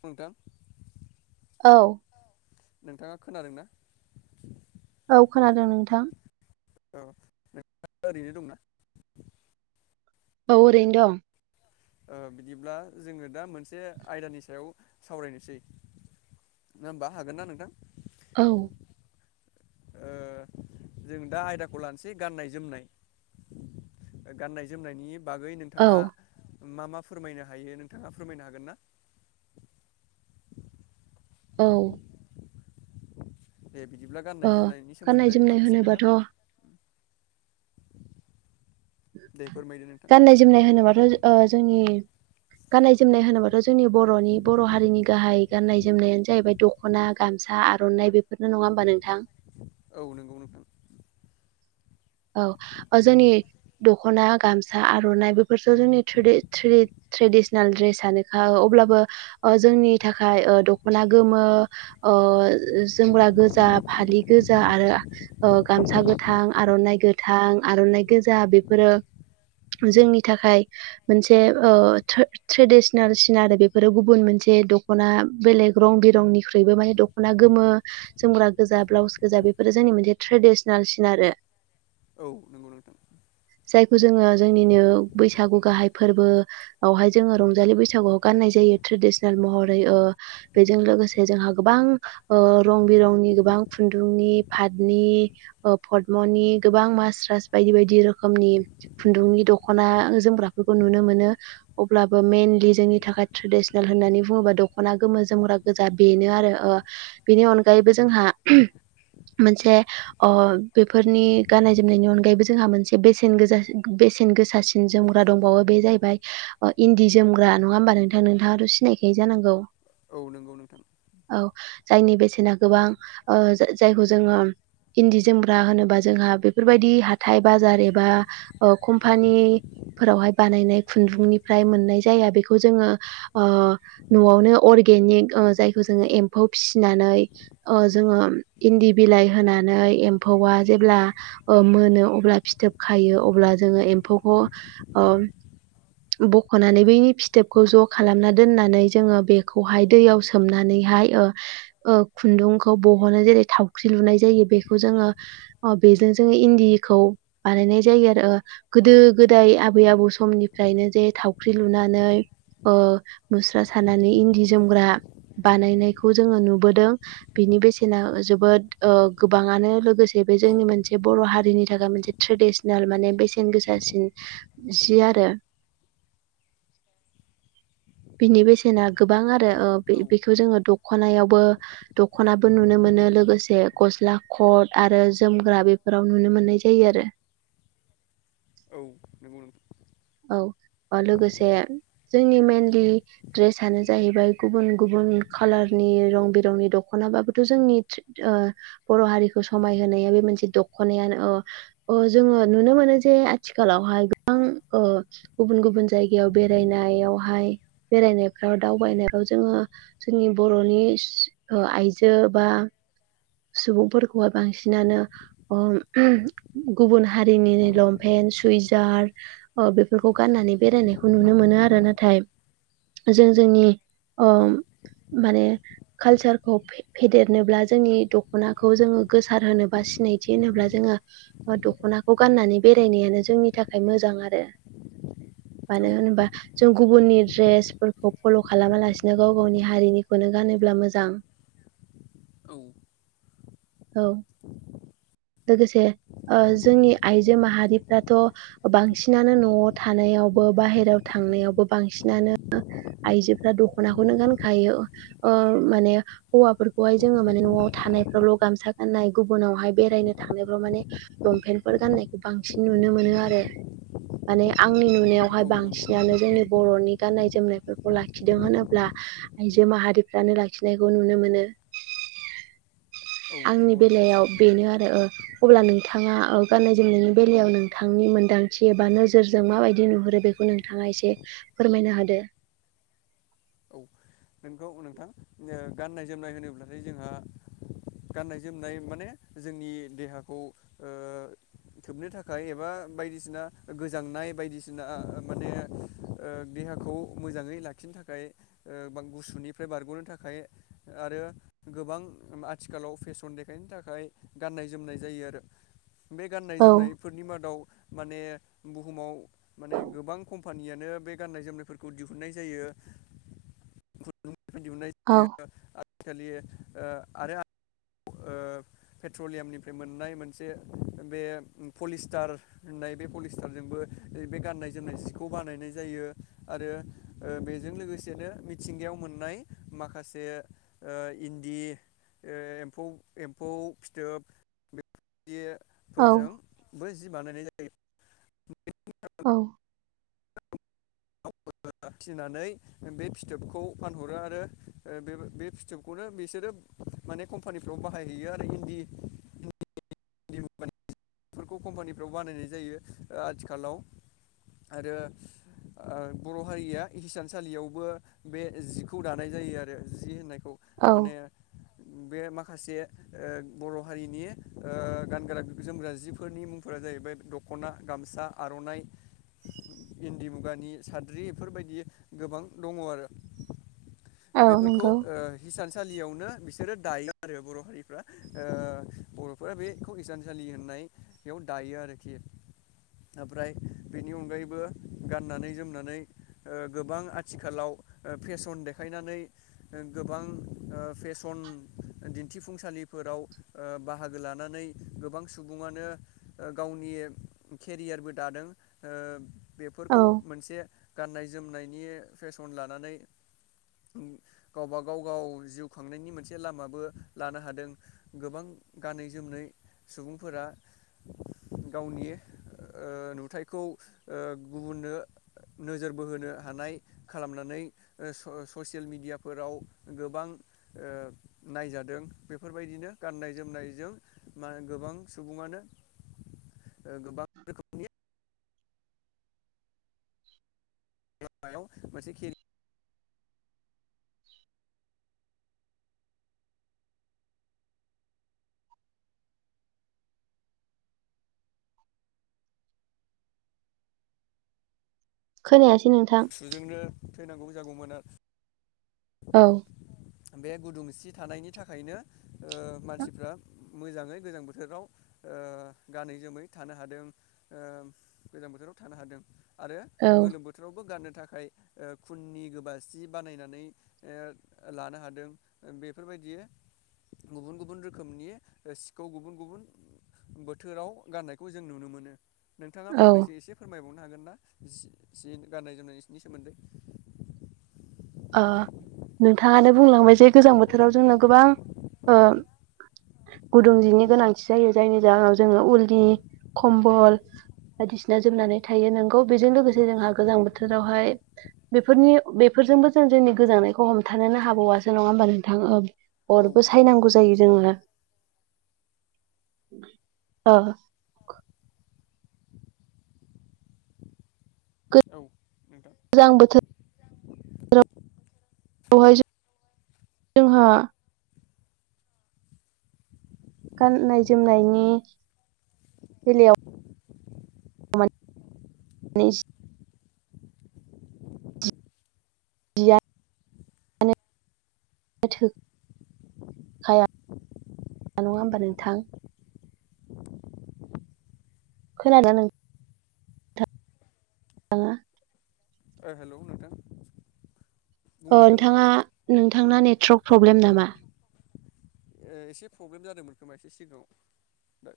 नोंथां! औ। नोंथाङा खोनादोंना? औ खोनादों नोंथां। औ नोंथाङा ओरैनो दंना? औ ओरैनो दं। ओ बिदिब्ला जोङो दा मोनसे आयदानि सायाव सावरायनोसै। नङा होमबा हागोन ना नोंथां? औ। ओ-जों दा आयदाखौ लानोसै गाननाय जोमनाय। गाननाय जोमनायनि बागै औ नोंथाङा मा मा फोरमायनो हायो नोंथाङा फोरमायनो हागोन ना? औ। दे बिदिब्ला ओ गाननाय जोमनायनि गाननाय सोमोन्दै जोमनाय माखासे खोथा होनोबाथ' दे फोरमायदो नोंथां गाननाय जोमनाय होनोबाथ ओ-जोंनि [inaudible] गाननाय जोमनाय होनोब्लााथ जोंनि बरनि बर हारिनि गाहाय गाननाय जोमनायानो जाहैबाय दखना गामसा आरनाइ बेफोरनो नङा होमबा नोंथां? औ नंगौ नोंथां। औ ओ-जोंनि दखना गामसा आरनाइ बेफोरसो जोंनि ट्रिदि ट्रि ट्रेदिसनेल द्रेसानोखा। अब्लाबो ओ जोंनि थाखाय ओ दख'ना गोमो ओ जोमग्रा गोजा, फालि गोजा, आरो ओ गामसा गोथां, आर'नाइ गोथां, आर'नाइ गोजा बेफोरो जोंनि थाखाय मोनसे ओ ट्रे- ट्रेडिसनेल सिन आरो बेफोरो गुबुन मोन से द'खना बेलेग रं बिरंनिख्रुइबो माने द'खना गोमो, जोमग्रा गोजा, ब्लाउस गोजा बेफोरो जोंनि मोनसे ट्रेडिसनेल सिन आरो औ नंगौ नोंथां। जायखौ जोङो जोंनिनो बैसागु गाहाय फोरबोआवहाय जोङो रंजालि बैसागुआव गाननाय जा यो ट्रेडिसनेल महरै। ओ बेजों लोगोसे जोंहा गोबां ओ रं बिरंनि गोबां खुन्दुंनि, फातनि, ओ फदमनि गोबां मासरास बायदि बायदि रोखोमनि खुन्दुंनि दख'ना जोमग्राफोरखौ नुनो मोनो। अब्लाबो मेइनलि जोंनि थाखाय ट्रेडिसनेल होननानै बुङोबा दख'ना गोमो, जोमग्रा गोजा बेनो आरो ओ बेनि अनगायैबो जोंहा [unintelligible] मोनसे ओ बेफोरनि गाननाय जोमनायनि अनगायैबो जोंहा मोनसे बेसेन गोजासि बेसेन गोसासिन जोमग्रा दंबावो‌। बे जाहैबाय ओ इन्दि जोमग्रा नङा होमबा नोंथां? नोंथाङाथ' सिनायखायो जानांगौ? औ नंगौ नोंथां। औ जायनि बेसेना गोबां ओ जाय जायखौ जोङो इन्दि जोमग्रा होनोबा जोंहा बेफोरबायदि हाथाय बाजार एबा ओ कम्फानि फोरावहाय बानायनाय खुन्दुंनिफ्राय मोननाय जाया बेखौ जोङो ओ न'आवनो अर गेनिक ओ जायखौ जोङो एम्फौ फिसिनानै ओ जोङो इन्दि बिलाइ होनानै एम्फौआ जेब्ला ओ मोनो अब्ला फिथोब खायो अब्ला जोङो एम्फौखौ ओ बख'नानै बैनि फिथोबखौ ज' खालामना दोननानै जोङो बेखौहाय दैयाव सोमनानै हाय ओ ओ खुुन्दुंखौ बहनो। जेरै थावख्रि लुनाय जायो बेखौ जोङो ओ बे जों इन्दि हिखौ बानायनाय जायो आरो ओ औ गोदो गोदाय आबै आबौ समनिफ्रायनो जे थावख्रि लुनानै ओ मुस्रा सानानै इन्दि जोमग्रा बानायनायखौ जोङो नुबोदों। बिनि बेसेना जोबोद ओ गोबाङानो लोगोसे बे औ जोंनि मोनसे बर' हारिनि थाखाय मोनसे ट्रेडिसनेल माने बेसेन गोसासिन जि आरो [inaudible] बिनि बेसेना गोबां आरो ओ औ बे-बेखौ जोङो द' ख'नायावबो दख'नाबो नुनो मोनो लोगोसे गस्ला खट आरो जोमग्रा बे फोराव नुनो मोननाय जायो आरो औ नोंंगौ नोंथां। औ। लोगोसे जोंनि मेनलि ड्रेसानो जाहैबाय गुबुन गुबुन खालारनि रं बिरंनि दख'नाबाबोथ' जोंनि ट्रे ओ बर' हारिखौ समायहोनाया बे मोनसे दख' नायानो। ओ ओ जोङो नुनो मोनो जे आथिखालावहाय गोबां ओ गुबुन गुबुन जायगायाव बेरायनायावहाय बेरायनायफ्राव दावबायनायफ्राव जोङो जोंनि बर'नि ओ आइजो बा सुबुंफोरखौहाय बांसिनानो ओ [unintelligible] गुबुन हा हारिनिनो लंफेन, सुइजार [unintelligible] बेफोरखौ गाननानै बेरायनायखौ नुनो मोनो आरो नाथाय जों जोंनि अ औ माने कालचारखौ फे-फेदेरनोब्ला जोंनि दख'नाखौ जोङो गोसारहोनोबा सिनायथि होनोब्ला जोङो दख'नाखौ गाननानै बेरायनायानो जोंनि थाखाय मोजां आरो औ मानो होनबा जों गुबुननि ड्रेसफोरखौ फल' खालामालासिनो गाव गावनि हारिनिखौनो गानोब्ला मोजां। औ। औ। लोगोसे ओ जोंनि आइजो माहारिफ्राथ' बांसिनानो न'आव थानायाव बो बाहेराव थांनायावबो बांसिनानो आइजोफोरा दख'नाखौनो गानखायो ओ माने हौवाफोरखौहाय जोङो माने न'आव थानायफ्रावल' गामसा गाननाय गुबुनावहाय बेरायनो थांनायफ्राव माने लंपेन्टफोर गान्नायखौ बांसिन नुनो मोनो आरो। माने आंनि औ नुनायावहाय नंगौ नोंथां बांसिनानो जोंनि बर'नि गाननाय-जोमनायफोरखौ लाखिदों होनोब्ला आइजो माहारिफ्रानो लाखिनायखौ नुनो मोनो। [inaudible] आंनि नंगौ नोंथां बेलायाव बेनो आरो ओ अब्ला नोंथाङा गाननाय-जोमनायनि बेलायाव नोंथांनि मोन्दांथि एबा नोजोरजों माबायदि नुहुरो बेखौ नोंथाङा एसे फोरमायनो होदो? औ नोंगौ नोंथां ओ गाननाय-जोमनाय होनोब्लाथाय जोंहा गाननाय-जोमनाय माने जोंनि देहाखौ ओ खोबनो थाखाय एबा बायदिसिना गोजांनाय बायदिसिना माने देहाखौ मोजाङै लाखिनो थाखाय ओ गुसुनिफ्राय बारग'नो थाखाय आरो गोबां आथिखालाव फेसन देखायनो थाखाय गाननाय-जोमनाय जायो आरो। बे औ गाननाय-जोमनायफोरनि मादाव माने बुहुमाव माने गोबां कम्पानियानो बे गाननाय जोमनायफोरखौ दिहुननाय जायो [inaudible] खुन्दुंनिफ्राय दिहुननाय औ जायो आजिखालि ओ आरो पेट्रलियामनिफ्राय मोननाय मोनसे बे पलिस्टार होननाय बे पलिस्टारजोंबो गाननाय-जोमनाय सिखौ बानायनाय जायो आरो बेजों लोगोसेनो मिथिं गायाव मोननाय माखासे ओ इन्दि एमफौ एम फौ फिथोब बेबायदि औ फोरजोंबो जि बानायनाय जायो। औ फिनानै बे फिथोबखौ फानहरो आरो बे फिथोबखौनो बिसोरो माने कम्पानिफ्राव बाहायहैयो आरो इन्दि माने बेफोरखौ कम्पानिफ्राव बानायनाय जायो आथिखालाव आरो ओ बर' हारिया हिसानसालियावबो बे जिखौ दानाय जायो आरो जि होननाय खौ औ माने बे माखासे ओ बर' हारिनि ओ गानग्रा जोमग्रा जिफोरनि मुंफोरा जाहैबाय दख'ना गामसा आर'नाइ इन्दि मुगानि साद्रि बेफोरबायदि गोबां दङ आरो औ बेफोरखौ नंगौ हिसानसालियावनो बिस बिसोरो दायो आरो बर' हारिफ्रा ओ बर फोर बेखौ हिसानसालि होननाय बेयाव दायो आरोखि। ओमफ्राय बेनि अनगायैबो गाननानै जोमनानै गोबां आथिखालाव फेसन देखायनानै गोबां फेसन दिन्थिफुंसालि फोराव बाहागो लानानै गोबां सुबुङनो गावनि केरियारबो दादों ओ औ बेफोरखौ मोनसे गाननाय जोमनायनि फेसन लानानै गावब गाव गाव जिउ खांनायनि मोनसे लामाबो लानो हादों गोबां गानै जोमनाय सुबुंफोरा गावनि ओ नुथायखौ ओ गुबुननो नोजोर बोहोनो हानाय खालामनानै ससियेल मिेडियाफोराव गोबां ओ नायजादों बेफोरबायदिनो गाननाय जोमनायजों म गोबां सुबङनो गोबां रोखोमनि लामायाव मोनसे केर [inaudible] खोनायासै नोंथां थुजोंनो थैनांगौ जागौमोन औ आरो बे गुदुं सि थानायनि थाखायनो औ मानसिफ्रा मोजाङै गोजां बोथोराव गानै जोमै थानो हादों ओ गोजां बोथोराव थानो हादों आरो औ गोलोम बोथोराव नो थाखाय खुननि गोबा सि बानायनानै ओ लानो हादों बे बेफोरबायदि गुबुन गुबुन रोखोमनि सिखौ गुबुन गुबुन बोथोराव गाननायखौ जों नुनो मोनो। नोंथाङा ओ फंनैसो एसे फोरमायबावनो हागोन ना एसे से गाननाय जोमनायनि सोमोन्दै। ओ नोंथाङानो बुंलांबाय जे गोजां बोथोराव जोंनो गोबां ओ गुदुं जिनि गोनांथि जायो जायनि जाहोनाव जोङो उलि खम्बल। बायदिसिना जोमनानै थायो नोंगौ बेजों लोगोसे जोंहा गोजां बोथोरावहाय बेफोरनि बेफोरजोंबो जों जोंनि गोजांनायखौ हमथानोन हाबावआासो नङा होमबा नोंथां। औ अरबो नंगौ सायनांगौ नोंथां जायो जोङो औ औ नोंथां गोजां बोथोर [unintelligible] बेवहाय जो जोंहा गाननाय जोमनायनि बेलायाव [unintelligible] खाया नङा होमबा नोंथां खोनादोंना नों थाङा हेल' नोंथां बुंनो हागोन नोंथाङा नोंथांना नेटवर्क प्रब्लेम नामा एसे प्रब्लेम जादोंमोन खोमा एसे सिगाङाव दा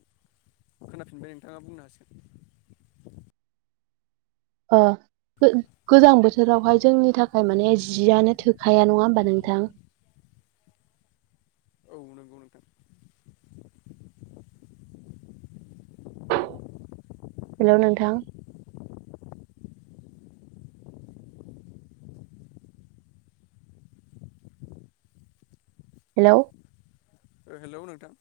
खोनाफिनबाय नोंथाङा बुंनो हासिगोन अ गोजां बोथोरावहाय जोंनि थाखाय माने जियानो थोखाया नङा होमबा नोंथां औ नंगौ नोंथां हेल नोंथां हेल हेल नोंथां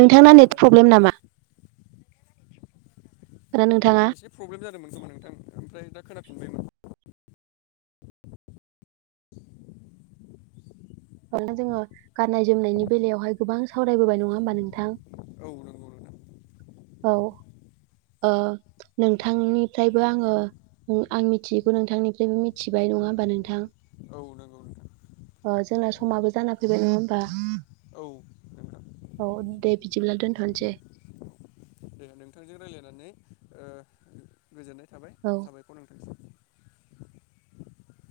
नोंथांना हेलौ नेट नोंथां प्रब्लेम नामा ना नोंथाङा एसे प्रब्लेम जादोंमोन खोमा नोंथां ओमफ्राय दा खोना जोङो गाननाय जोमनायनि बेलायावहाय गोबां सावरायबोबाय नङा होमबा नोंथां औ नंगौं नोंथां औ ओ नोंथांनिफ्रायबो आङो आं मिथियैखौ नोंथांनिफ्रायबो मिथिबाय नङा होमबा नोंथां औ नंगौ नोंथां अ जोंना समाबो जाना फैबाय नङा होमबा औ नोंथां औ दे बिदिब्ला दोनथ'सै दे नोंथांजों रायज्लायनानै ओ गोजोननाय थाबाय औ साबायखर नोंथांसै